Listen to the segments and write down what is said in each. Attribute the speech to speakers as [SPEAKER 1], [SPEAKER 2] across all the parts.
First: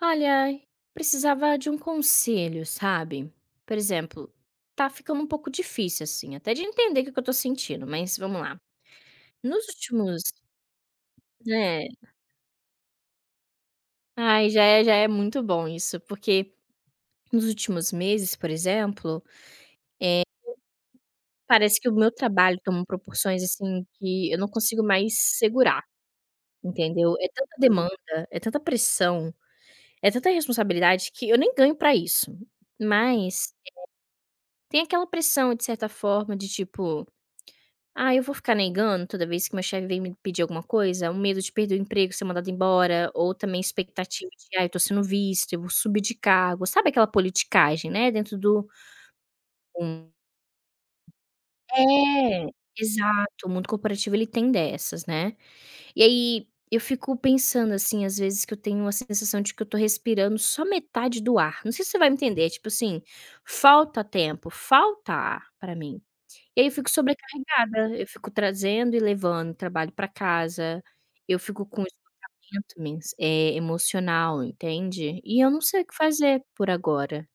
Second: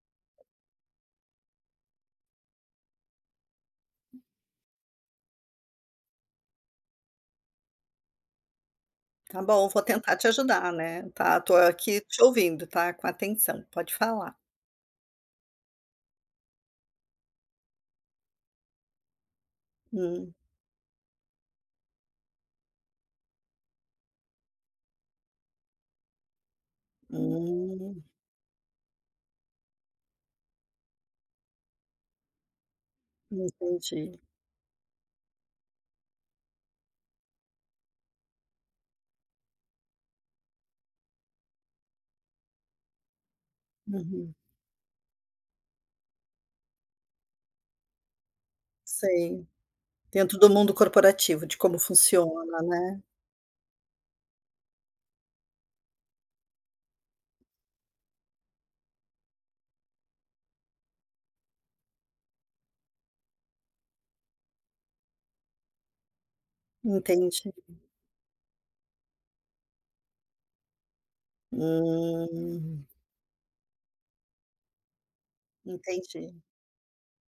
[SPEAKER 1] Olha, precisava de um conselho, sabe? Por exemplo, tá ficando um pouco difícil, assim, até de entender o que que eu tô sentindo, mas vamos lá.
[SPEAKER 2] Tá
[SPEAKER 1] Nos
[SPEAKER 2] bom, vou tentar
[SPEAKER 1] últimos,
[SPEAKER 2] te ajudar, né, tá, tô
[SPEAKER 1] né?
[SPEAKER 2] aqui te ouvindo, tá, com atenção, pode falar.
[SPEAKER 1] Ai, já é muito bom isso, porque nos últimos meses, por exemplo,
[SPEAKER 2] Hum,
[SPEAKER 1] parece que o meu trabalho toma proporções, assim, que eu não consigo mais segurar, entendeu? É tanta demanda,
[SPEAKER 2] hum,
[SPEAKER 1] é tanta pressão, é tanta responsabilidade que eu nem ganho pra isso. Mas
[SPEAKER 2] entendi.
[SPEAKER 1] tem aquela pressão, de certa forma, de tipo. Ah, eu vou ficar negando toda vez que meu chefe vem me pedir alguma coisa? O medo de perder o emprego, ser mandado embora, ou também expectativa
[SPEAKER 2] Uhum,
[SPEAKER 1] de: ah, eu tô sendo visto, eu vou subir de cargo. Sabe aquela politicagem, né, dentro do.
[SPEAKER 2] sei.
[SPEAKER 1] um
[SPEAKER 2] Dentro do mundo corporativo, de como
[SPEAKER 1] é,
[SPEAKER 2] funciona, né,
[SPEAKER 1] Exato, o mundo corporativo ele tem dessas, né. E aí, eu fico pensando, assim, às vezes que eu tenho a sensação de que eu tô respirando só metade do ar. Não sei se você vai me entender, é tipo assim, falta tempo, falta ar pra mim. E aí eu fico
[SPEAKER 2] entendi.
[SPEAKER 1] sobrecarregada, eu fico trazendo e levando trabalho para casa, eu fico com esgotamento
[SPEAKER 2] Hum,
[SPEAKER 1] emocional, entende. E eu não sei o que
[SPEAKER 2] entendi.
[SPEAKER 1] fazer por agora.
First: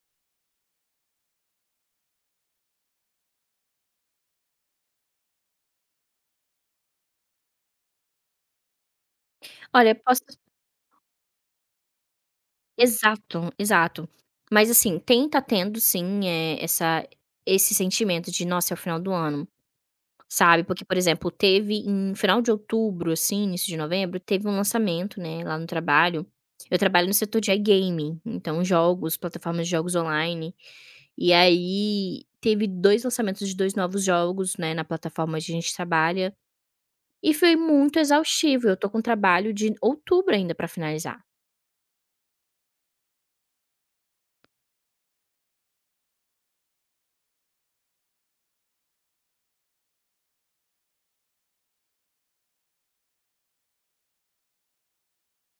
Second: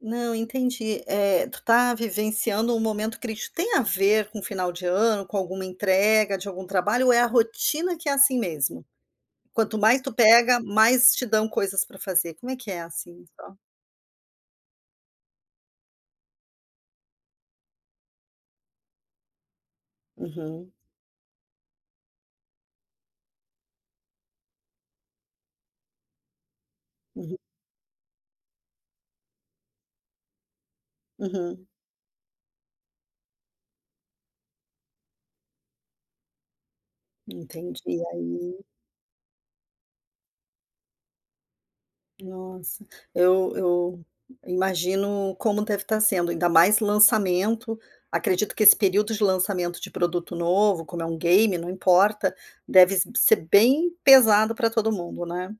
[SPEAKER 2] Não, entendi. Eh, tu tá vivenciando um momento crítico. Tem a ver com final de ano, com alguma entrega de algum trabalho ou é a rotina que é assim mesmo? Quanto
[SPEAKER 1] Olha,
[SPEAKER 2] mais tu
[SPEAKER 1] posso
[SPEAKER 2] pega, mais te dão coisas para fazer. Como é que é assim?
[SPEAKER 1] exato, exato. Mas assim, tem tá tendo sim, essa esse sentimento de: "Nossa, é o final do ano", sabe.
[SPEAKER 2] Uhum,
[SPEAKER 1] Porque, por exemplo, teve em final de outubro, assim, início de novembro, teve um lançamento, né, lá no trabalho. Eu trabalho no
[SPEAKER 2] uhum,
[SPEAKER 1] setor de iGaming, então jogos, plataformas de jogos online. E
[SPEAKER 2] uhum,
[SPEAKER 1] aí, teve 2 lançamentos de 2 novos jogos, né, na plataforma onde a gente trabalha, e foi muito
[SPEAKER 2] entendi, aí.
[SPEAKER 1] exaustivo, eu tô com trabalho de outubro ainda pra finalizar.
[SPEAKER 2] Nossa, eu imagino como deve estar sendo, ainda mais lançamento. Acredito que esse período de lançamento de produto novo, como é um game, não importa, deve s ser bem pesado para todo mundo, né.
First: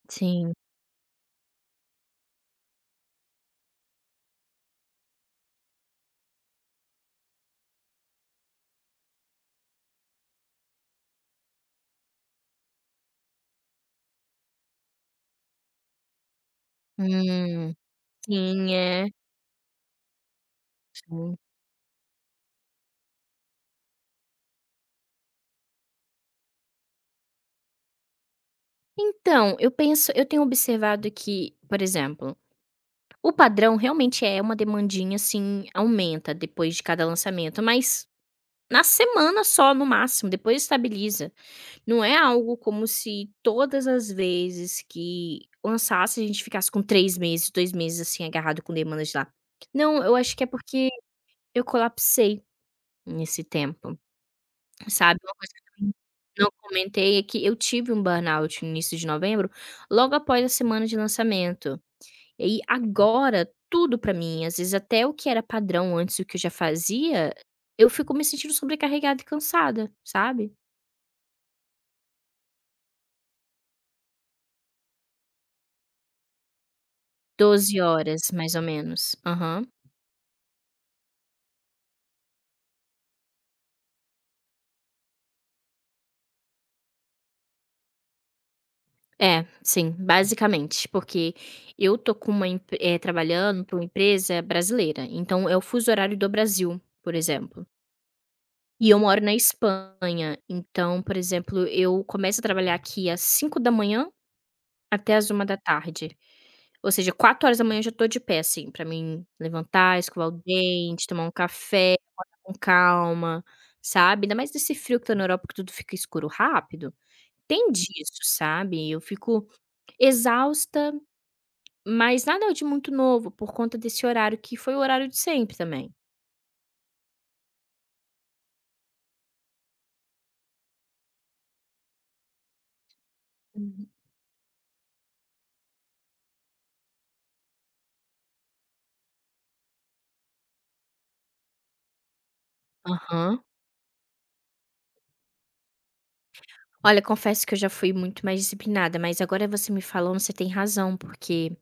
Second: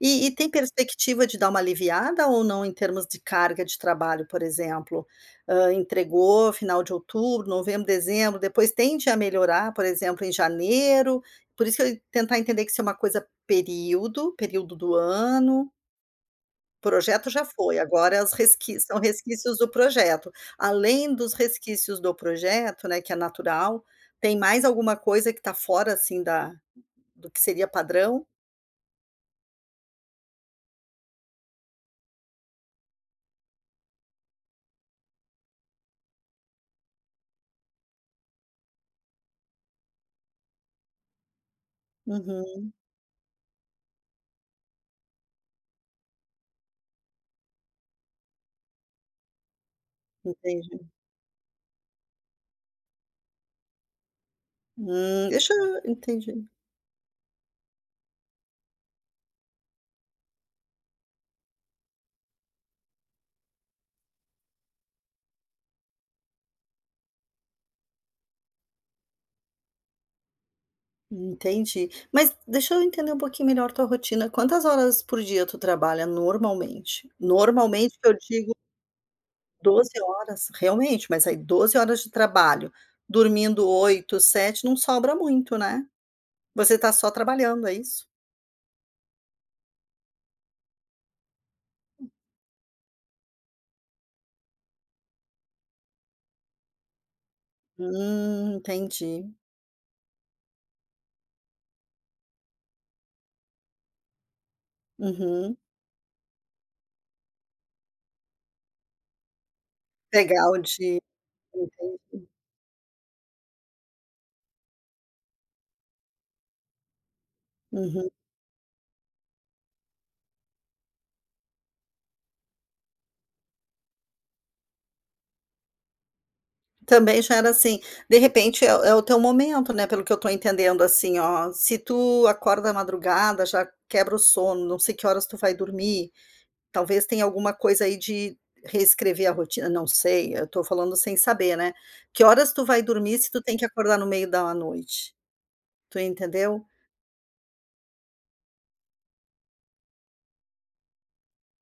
[SPEAKER 2] E tem
[SPEAKER 1] Sim.
[SPEAKER 2] perspectiva de dar uma aliviada ou não em termos de carga de trabalho, por exemplo? Hã, entregou final de outubro, novembro, dezembro, depois tende a melhorar, por exemplo, em janeiro? Por isso que eu ia tentar entender que se é uma coisa período, período do ano. Projeto já
[SPEAKER 1] Hum,
[SPEAKER 2] foi, agora as
[SPEAKER 1] sim,
[SPEAKER 2] resqui são
[SPEAKER 1] é.
[SPEAKER 2] resquícios do projeto. Além dos
[SPEAKER 1] Sim.
[SPEAKER 2] resquícios do projeto, né, que é natural, tem mais alguma coisa que está fora, assim, da do que seria padrão?
[SPEAKER 1] Então, eu tenho observado que, por exemplo, o padrão realmente é uma demandinha, assim, aumenta depois de cada lançamento, mas na semana só, no máximo, depois estabiliza. Não é algo
[SPEAKER 2] Uhum,
[SPEAKER 1] como se todas as vezes que lançasse, a gente ficasse com 3 meses, 2 meses, assim, agarrado com demandas de lá. Não, eu acho que é
[SPEAKER 2] entendi.
[SPEAKER 1] porque eu colapsei nesse tempo, sabe.
[SPEAKER 2] Hum,
[SPEAKER 1] Uma coisa
[SPEAKER 2] deixa
[SPEAKER 1] que eu
[SPEAKER 2] eu
[SPEAKER 1] também
[SPEAKER 2] entendi,
[SPEAKER 1] não comentei é que eu tive um burnout no início de novembro, logo após a semana de lançamento. E agora tudo pra mim, às vezes até o que era padrão antes, o que eu já fazia, eu fico me sentindo sobrecarregada e cansada, sabe.
[SPEAKER 2] entendi. Mas deixa eu entender um pouquinho melhor tua rotina, quantas horas por dia tu trabalha normalmente?
[SPEAKER 1] 12
[SPEAKER 2] Normalmente eu
[SPEAKER 1] horas mais
[SPEAKER 2] digo
[SPEAKER 1] ou menos. Aham.
[SPEAKER 2] 12 horas, realmente, mas aí 12 horas de trabalho, dormindo 8, 7, não sobra muito, né? Você tá só trabalhando, é isso?
[SPEAKER 1] É, sim, basicamente, porque eu tô com trabalhando para uma empresa brasileira, então é o fuso horário do Brasil, por exemplo. E eu moro na
[SPEAKER 2] Entendi.
[SPEAKER 1] Espanha, então, por exemplo, eu começo a trabalhar aqui às 5 da manhã até às uma
[SPEAKER 2] Uhum.
[SPEAKER 1] da tarde, Ou seja, 4h eu já tô de pé, assim, pra mim levantar, escovar o
[SPEAKER 2] Pegar o dia,
[SPEAKER 1] dente, tomar um café,
[SPEAKER 2] entendi.
[SPEAKER 1] acordar com calma, sabe. Ainda mais nesse frio que tá na Europa que tudo fica escuro rápido. Tem
[SPEAKER 2] Uhum.
[SPEAKER 1] disso, sabe. Eu fico exausta. Mas nada de muito novo, por conta desse horário que foi o horário de sempre também.
[SPEAKER 2] Também já era assim, de repente é o teu momento, né, pelo que eu tô entendendo, assim, ó, se tu acorda à madrugada, já
[SPEAKER 1] Uhum.
[SPEAKER 2] quebra o sono, não sei que horas tu vai dormir, talvez tenha alguma coisa aí de reescrever a rotina, não sei, eu tô falando sem saber, né. Que horas tu vai dormir se
[SPEAKER 1] Aham.
[SPEAKER 2] tu tem que acordar no meio da noite? Tu entendeu?
[SPEAKER 1] Olha, confesso que eu já fui muito mais disciplinada, mas agora você me falando, você tem razão, porque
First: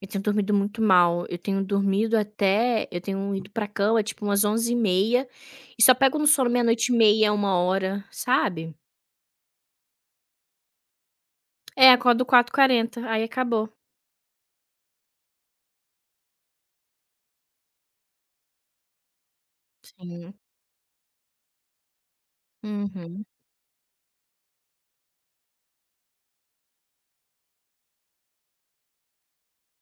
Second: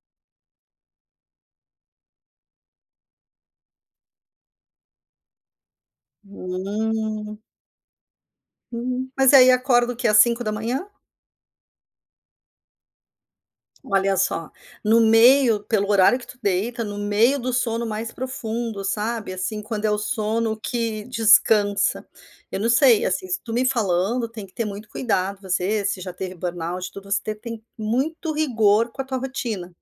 [SPEAKER 1] eu tenho dormido muito mal. Eu tenho dormido até eu tenho ido pra cama, tipo, umas 23:30 e só pego no sono 00:30,
[SPEAKER 2] Hum,
[SPEAKER 1] 1 hora, sabe.
[SPEAKER 2] Mas aí acorda que quê? 5 da manhã.
[SPEAKER 1] É, acordo quatro h 40 aí acabou.
[SPEAKER 2] Olha só, no meio pelo horário que tu deita, no meio do sono mais profundo, sabe, assim, quando é o
[SPEAKER 1] Sim.
[SPEAKER 2] sono que descansa. Eu não sei,
[SPEAKER 1] Uhum.
[SPEAKER 2] assim, se tu me falando, tem que ter muito cuidado, você se já teve burnout e tudo, você tem muito rigor com a tua rotina.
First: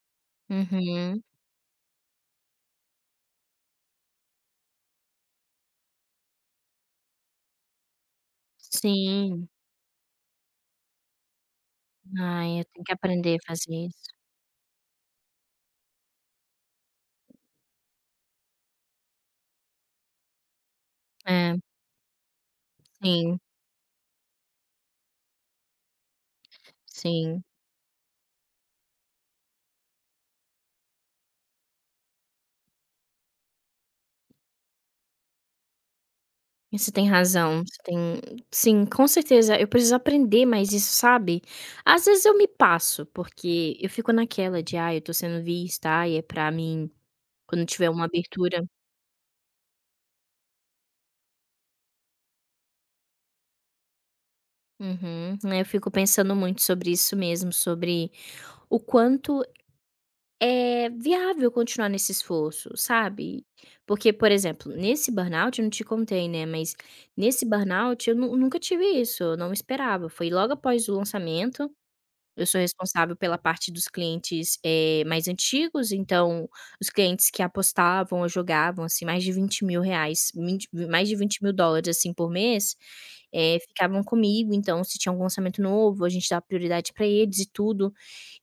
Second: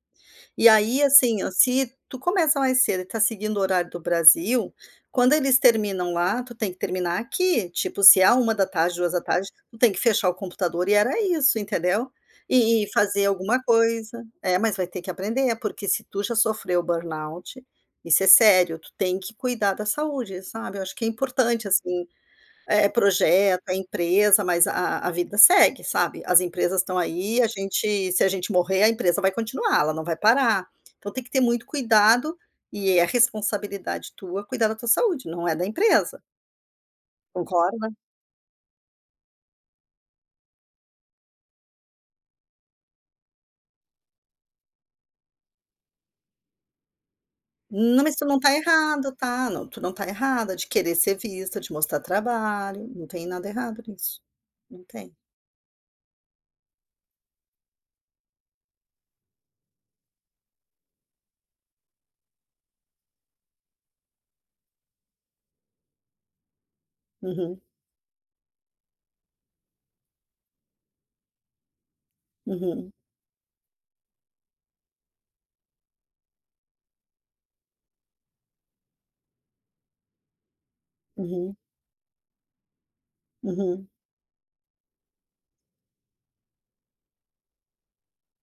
[SPEAKER 2] E aí,
[SPEAKER 1] Uhum.
[SPEAKER 2] assim, ó, se tu começa mais cedo e tá seguindo o horário do Brasil, quando eles terminam lá, tu tem que terminar aqui. Tipo, se é 1 da tarde duas da
[SPEAKER 1] Sim.
[SPEAKER 2] tarde tu tem que fechar o computador e era isso, entendeu?
[SPEAKER 1] Ai, eu tenho
[SPEAKER 2] E
[SPEAKER 1] que
[SPEAKER 2] fazer
[SPEAKER 1] aprender a
[SPEAKER 2] alguma
[SPEAKER 1] fazer isso.
[SPEAKER 2] coisa. É, mas vai ter que aprender, porque se tu já sofreu burnout, isso é sério, tu tem que cuidar da saúde, sabe? Eu acho que é
[SPEAKER 1] É,
[SPEAKER 2] importante, assim é
[SPEAKER 1] sim,
[SPEAKER 2] projeto, é empresa, mas a vida segue, sabe. As empresas estão
[SPEAKER 1] sim.
[SPEAKER 2] aí, a gente se a gente morrer, a empresa vai continuar, ela não vai parar. Então tem que ter muito cuidado, e é responsabilidade tua cuidar da tua saúde, não é da empresa,
[SPEAKER 1] Você tem razão, você
[SPEAKER 2] concorda?
[SPEAKER 1] tem sim, com certeza, eu preciso aprender mais isso, sabe. Às vezes eu me passo, porque eu fico naquela de: ah, eu tô sendo vista, ai, é pra mim quando tiver
[SPEAKER 2] Não,
[SPEAKER 1] uma
[SPEAKER 2] mas tu não está
[SPEAKER 1] abertura.
[SPEAKER 2] errado, tá. Não, tu não está errada de querer ser vista, de mostrar trabalho, não tem nada errado nisso, não tem.
[SPEAKER 1] Uhum. Né, eu fico pensando muito sobre isso mesmo, sobre o quanto é viável continuar nesse esforço, sabe. Porque, por exemplo, nesse burnout, eu não te contei, né, mas nesse
[SPEAKER 2] Uhum,
[SPEAKER 1] burnout eu nu nunca tive isso, eu não esperava, foi logo após o lançamento. Eu sou
[SPEAKER 2] uhum,
[SPEAKER 1] responsável pela parte dos clientes, mais antigos, então os clientes que apostavam ou jogavam, assim, mais de R$ 20.000, vinte mais de vinte mil
[SPEAKER 2] uhum,
[SPEAKER 1] dólares assim, por mês,
[SPEAKER 2] uhum,
[SPEAKER 1] ficavam comigo, então se tinha algum lançamento novo, a gente dava prioridade para eles e tudo.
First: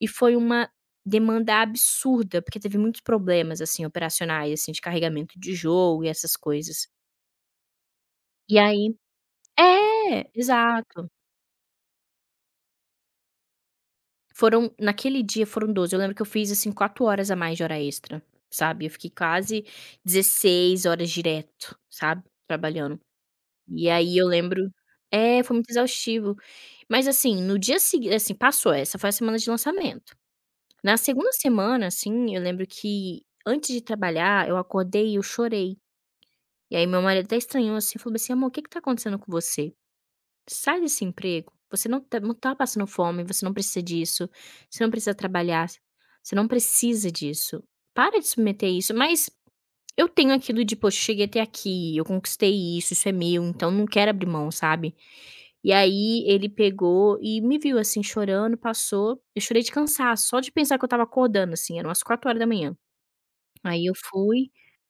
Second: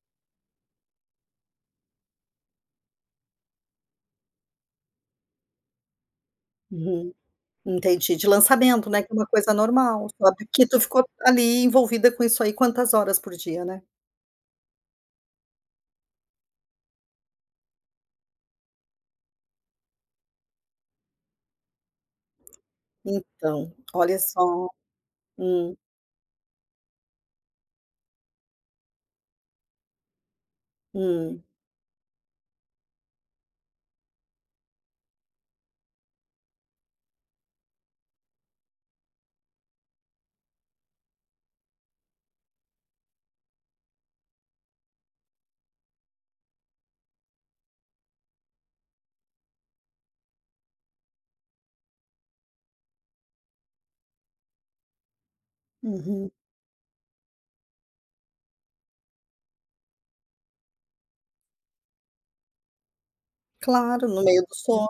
[SPEAKER 1] E foi uma demanda absurda, porque teve muitos problemas, assim, operacionais, assim, de carregamento de jogo e essas coisas.
[SPEAKER 2] uhum. Entendi, de
[SPEAKER 1] E
[SPEAKER 2] lançamento,
[SPEAKER 1] aí
[SPEAKER 2] né, que é uma coisa normal,
[SPEAKER 1] é,
[SPEAKER 2] só que tu ficou
[SPEAKER 1] exato.
[SPEAKER 2] ali envolvida com isso aí quantas horas por dia, né?
[SPEAKER 1] Foram Naquele dia foram doze, eu lembro que eu fiz, assim, 4 horas a mais de hora extra, sabe, eu fiquei quase 16 horas direto, sabe, trabalhando.
[SPEAKER 2] Então,
[SPEAKER 1] E aí
[SPEAKER 2] olha
[SPEAKER 1] eu
[SPEAKER 2] só.
[SPEAKER 1] lembro é, foi muito
[SPEAKER 2] Hum,
[SPEAKER 1] exaustivo. Mas, assim, no dia seguinte assim, passou, essa foi a semana de lançamento. Na segunda
[SPEAKER 2] hum,
[SPEAKER 1] semana, assim, eu lembro que antes de trabalhar eu acordei e eu chorei. E aí meu marido até estranhou, assim, falou assim: "Amor, o que que tá acontecendo com você? Sai desse emprego, você não tá passando fome, você não precisa disso, você não precisa trabalhar, você não precisa disso. Para de submeter isso". Mas eu tenho aquilo de: "Poxa, cheguei até aqui, eu conquistei isso, isso é meu, então não quero abrir mão", sabe. E aí
[SPEAKER 2] uhum.
[SPEAKER 1] ele pegou e me viu, assim, chorando, passou, eu chorei de cansaço, só de pensar que eu estava acordando, assim, eram umas 4 horas da manhã. Aí
[SPEAKER 2] Claro, no meio do sono.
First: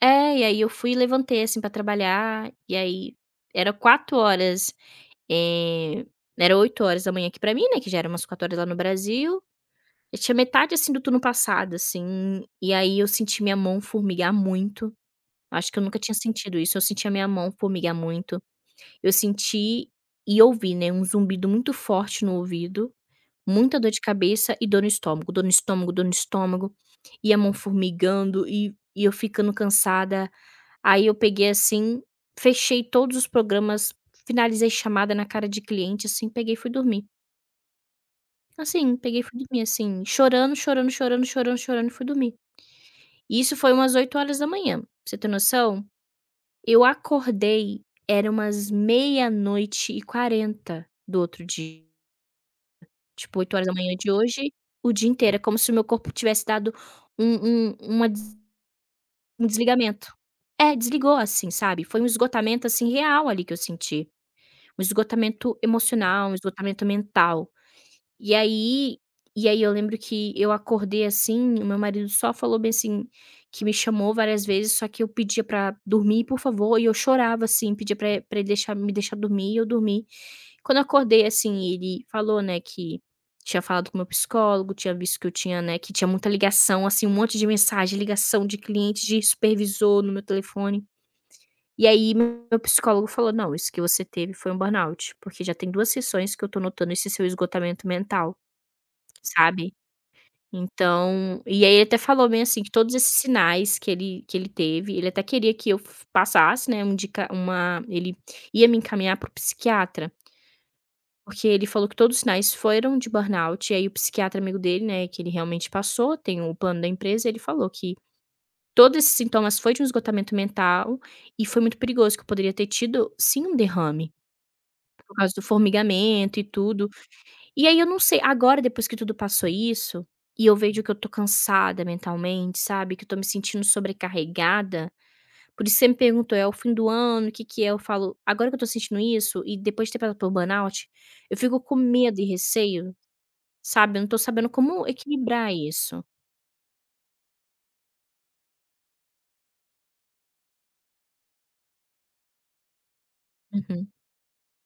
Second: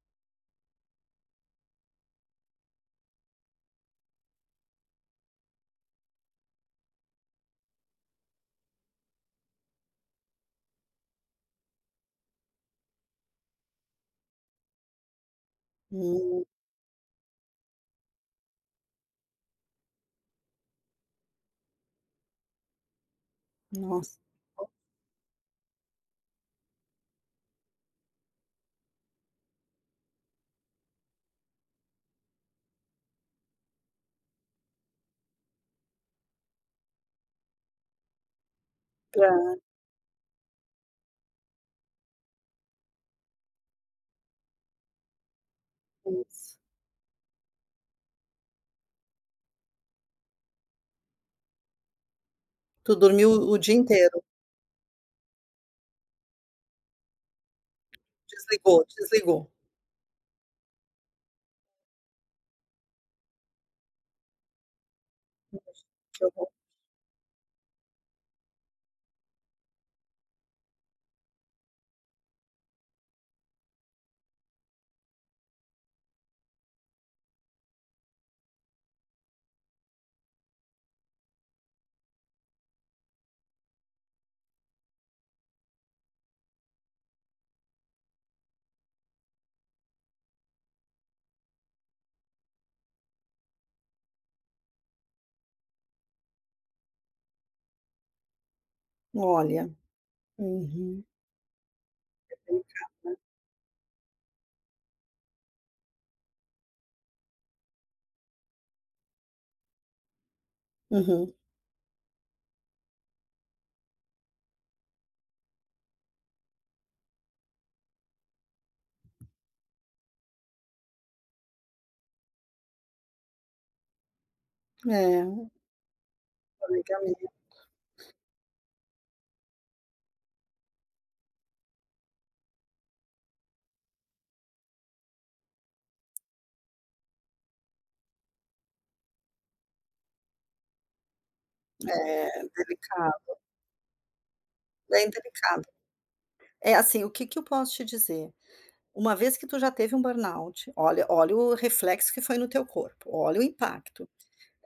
[SPEAKER 1] e aí eu fui e levantei, assim, pra trabalhar, e aí era 4 horas. Eh, era 8 horas da manhã aqui pra mim, né, que já era umas 16 horas lá no Brasil. Eu tinha metade, assim, do turno passado, assim, e aí eu senti minha mão formigar muito. Acho que eu nunca tinha
[SPEAKER 2] Hum,
[SPEAKER 1] sentido isso, eu senti a minha mão formigar muito. Eu senti e ouvi, né, um zumbido muito forte no ouvido, muita dor de
[SPEAKER 2] nossa,
[SPEAKER 1] cabeça e dor no estômago, dor no estômago, dor no estômago, e a mão formigando e eu ficando cansada. Aí eu peguei assim, fechei todos os programas, finalizei chamada na cara de cliente, assim, peguei e fui dormir. Assim, peguei e fui
[SPEAKER 2] pra
[SPEAKER 1] dormir, assim, chorando, chorando, chorando, chorando, chorando e fui dormir. E isso foi umas 20h. Pra você ter noção,
[SPEAKER 2] isso.
[SPEAKER 1] eu acordei, era umas meia noite e quarenta do outro dia.
[SPEAKER 2] Tu dormiu
[SPEAKER 1] Tipo, oito
[SPEAKER 2] o
[SPEAKER 1] horas da
[SPEAKER 2] dia
[SPEAKER 1] manhã de
[SPEAKER 2] inteiro,
[SPEAKER 1] hoje, o dia inteiro. É como se o meu corpo tivesse dado um um uma des
[SPEAKER 2] desligou,
[SPEAKER 1] um
[SPEAKER 2] desligou.
[SPEAKER 1] desligamento. É, desligou assim, sabe. Foi um esgotamento, assim, real ali que eu senti. Um esgotamento
[SPEAKER 2] Que
[SPEAKER 1] emocional, um
[SPEAKER 2] horror.
[SPEAKER 1] esgotamento mental. E aí e aí eu lembro que eu acordei assim, o meu marido só falou bem assim, que me chamou várias vezes, só que eu pedia pra dormir, por favor, e eu chorava assim, pedia pra ele deixar me deixar dormir, e eu dormi. Quando eu acordei assim, ele falou, né, que tinha falado com o meu psicólogo, tinha visto que eu tinha, né, que tinha muita ligação, assim, um monte de mensagem, ligação de cliente, de supervisor no meu telefone. E aí meu psicólogo falou: "Não, isso que você teve foi um burnout, porque já tem 2 sessões que eu tô notando esse seu esgotamento mental",
[SPEAKER 2] Olha,
[SPEAKER 1] sabe.
[SPEAKER 2] uhum,
[SPEAKER 1] Então e aí ele até falou bem assim
[SPEAKER 2] delicado,
[SPEAKER 1] que todos esses
[SPEAKER 2] né?
[SPEAKER 1] sinais que ele teve, ele até queria que eu f passasse, né, um indica uma ele ia me encaminhar para o psiquiatra,
[SPEAKER 2] Uhum.
[SPEAKER 1] porque ele falou que todos os sinais foram de burnout, e aí o psiquiatra amigo dele, né, que ele realmente passou, tem o plano da empresa, ele falou que todos esses sintomas foi de um esgotamento mental e foi muito perigoso, que eu poderia ter tido, sim, um derrame. Por causa do
[SPEAKER 2] É,
[SPEAKER 1] formigamento e tudo.
[SPEAKER 2] poligamia,
[SPEAKER 1] E aí eu não sei, agora depois que tudo passou isso, e eu vejo que eu tô cansada mentalmente, sabe, que eu tô me sentindo sobrecarregada, por isso você me perguntou: "É o fim do ano, o que que é?" Eu falo: "Agora que eu tô sentindo isso e depois de ter passado pelo burnout, eu fico com medo e
[SPEAKER 2] é
[SPEAKER 1] receio,
[SPEAKER 2] delicado,
[SPEAKER 1] sabe, eu não tô sabendo como
[SPEAKER 2] bem
[SPEAKER 1] equilibrar
[SPEAKER 2] delicado.
[SPEAKER 1] isso".
[SPEAKER 2] É assim, o que que eu posso te dizer? Uma vez que tu já teve um burnout, olha olha o reflexo que foi no teu corpo, olha o
[SPEAKER 1] Uhum.
[SPEAKER 2] impacto.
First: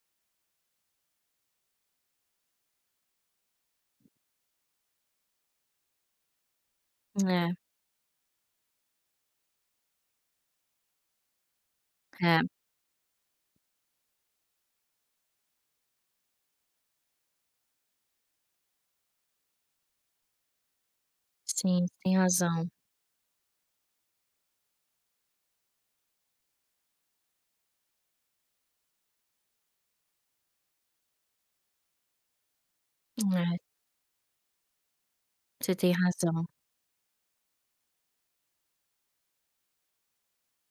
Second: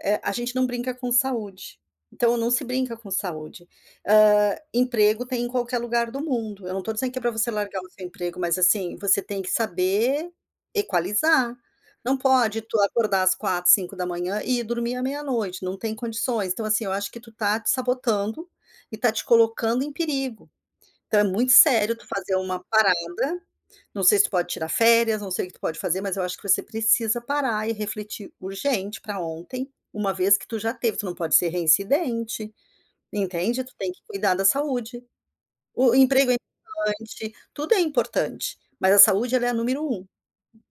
[SPEAKER 2] Eh, a gente não brinca com saúde, então não se brinca com saúde. Hã, emprego tem em qualquer lugar do mundo, eu não estou dizendo que é para você
[SPEAKER 1] É,
[SPEAKER 2] largar o seu emprego, mas assim, você tem que saber equalizar. Não
[SPEAKER 1] é.
[SPEAKER 2] pode tu acordar às 4, 5 da manhã e ir dormir à meia-noite, não tem condições. Então assim, eu acho que tu tá te sabotando e tá te colocando em perigo. Então é muito
[SPEAKER 1] Sim, você
[SPEAKER 2] sério tu
[SPEAKER 1] tem
[SPEAKER 2] fazer uma
[SPEAKER 1] razão.
[SPEAKER 2] parada não sei se tu pode tirar férias, não sei o que tu pode fazer, mas eu acho que você precisa parar e refletir urgente para ontem, uma vez que tu já teve, tu não pode ser reincidente,
[SPEAKER 1] É,
[SPEAKER 2] entende? Tu tem que cuidar da saúde.
[SPEAKER 1] você tem
[SPEAKER 2] O emprego é
[SPEAKER 1] razão.
[SPEAKER 2] importante, tudo é importante, mas a saúde ela é a número um.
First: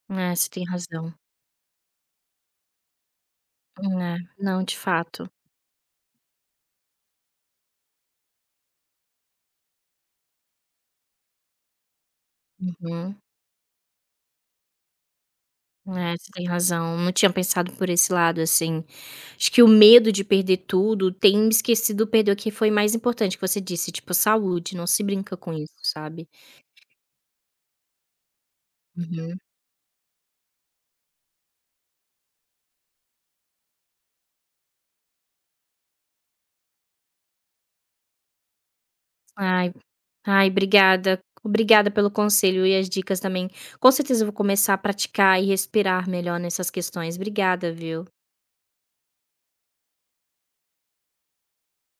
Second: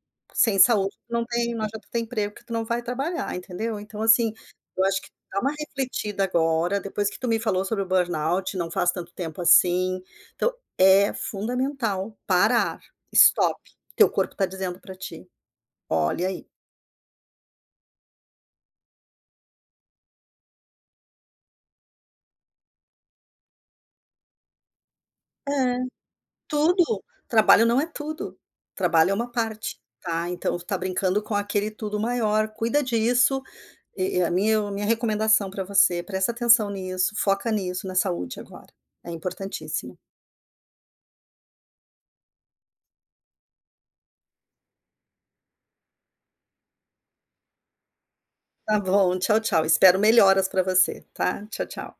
[SPEAKER 1] É, você
[SPEAKER 2] Sem
[SPEAKER 1] tem
[SPEAKER 2] saúde
[SPEAKER 1] razão.
[SPEAKER 2] tu não adianta ter emprego que tu não vai trabalhar, entendeu. Então
[SPEAKER 1] É,
[SPEAKER 2] assim,
[SPEAKER 1] não, de
[SPEAKER 2] eu acho que
[SPEAKER 1] fato.
[SPEAKER 2] dá uma refletida agora, depois que tu me falou sobre o burnout, não faz tanto tempo assim, então é fundamental parar,
[SPEAKER 1] Uhum.
[SPEAKER 2] stop, teu corpo está dizendo para ti:
[SPEAKER 1] É,
[SPEAKER 2] "Olha
[SPEAKER 1] você
[SPEAKER 2] aí".
[SPEAKER 1] tem razão, não tinha pensado por esse lado, assim. Acho que o medo de perder tudo tem me esquecido perder o que foi mais importante, que você disse, tipo, saúde, não se brinca com isso,
[SPEAKER 2] É,
[SPEAKER 1] sabe.
[SPEAKER 2] tudo, trabalho não é tudo, trabalho é uma
[SPEAKER 1] Uhum.
[SPEAKER 2] parte, tá, então tu tá brincando com aquele tudo maior, cuida disso, e a minha recomendação para você, presta atenção nisso, foca nisso, na saúde agora, é
[SPEAKER 1] Ai
[SPEAKER 2] importantíssimo.
[SPEAKER 1] ai, obrigada. Obrigada pelo conselho e as dicas também. Com certeza eu vou começar a praticar e respirar melhor nessas questões. Obrigada, viu.
[SPEAKER 2] Tá bom, tchau, tchau. Espero melhoras para você, tá? Tchau, tchau.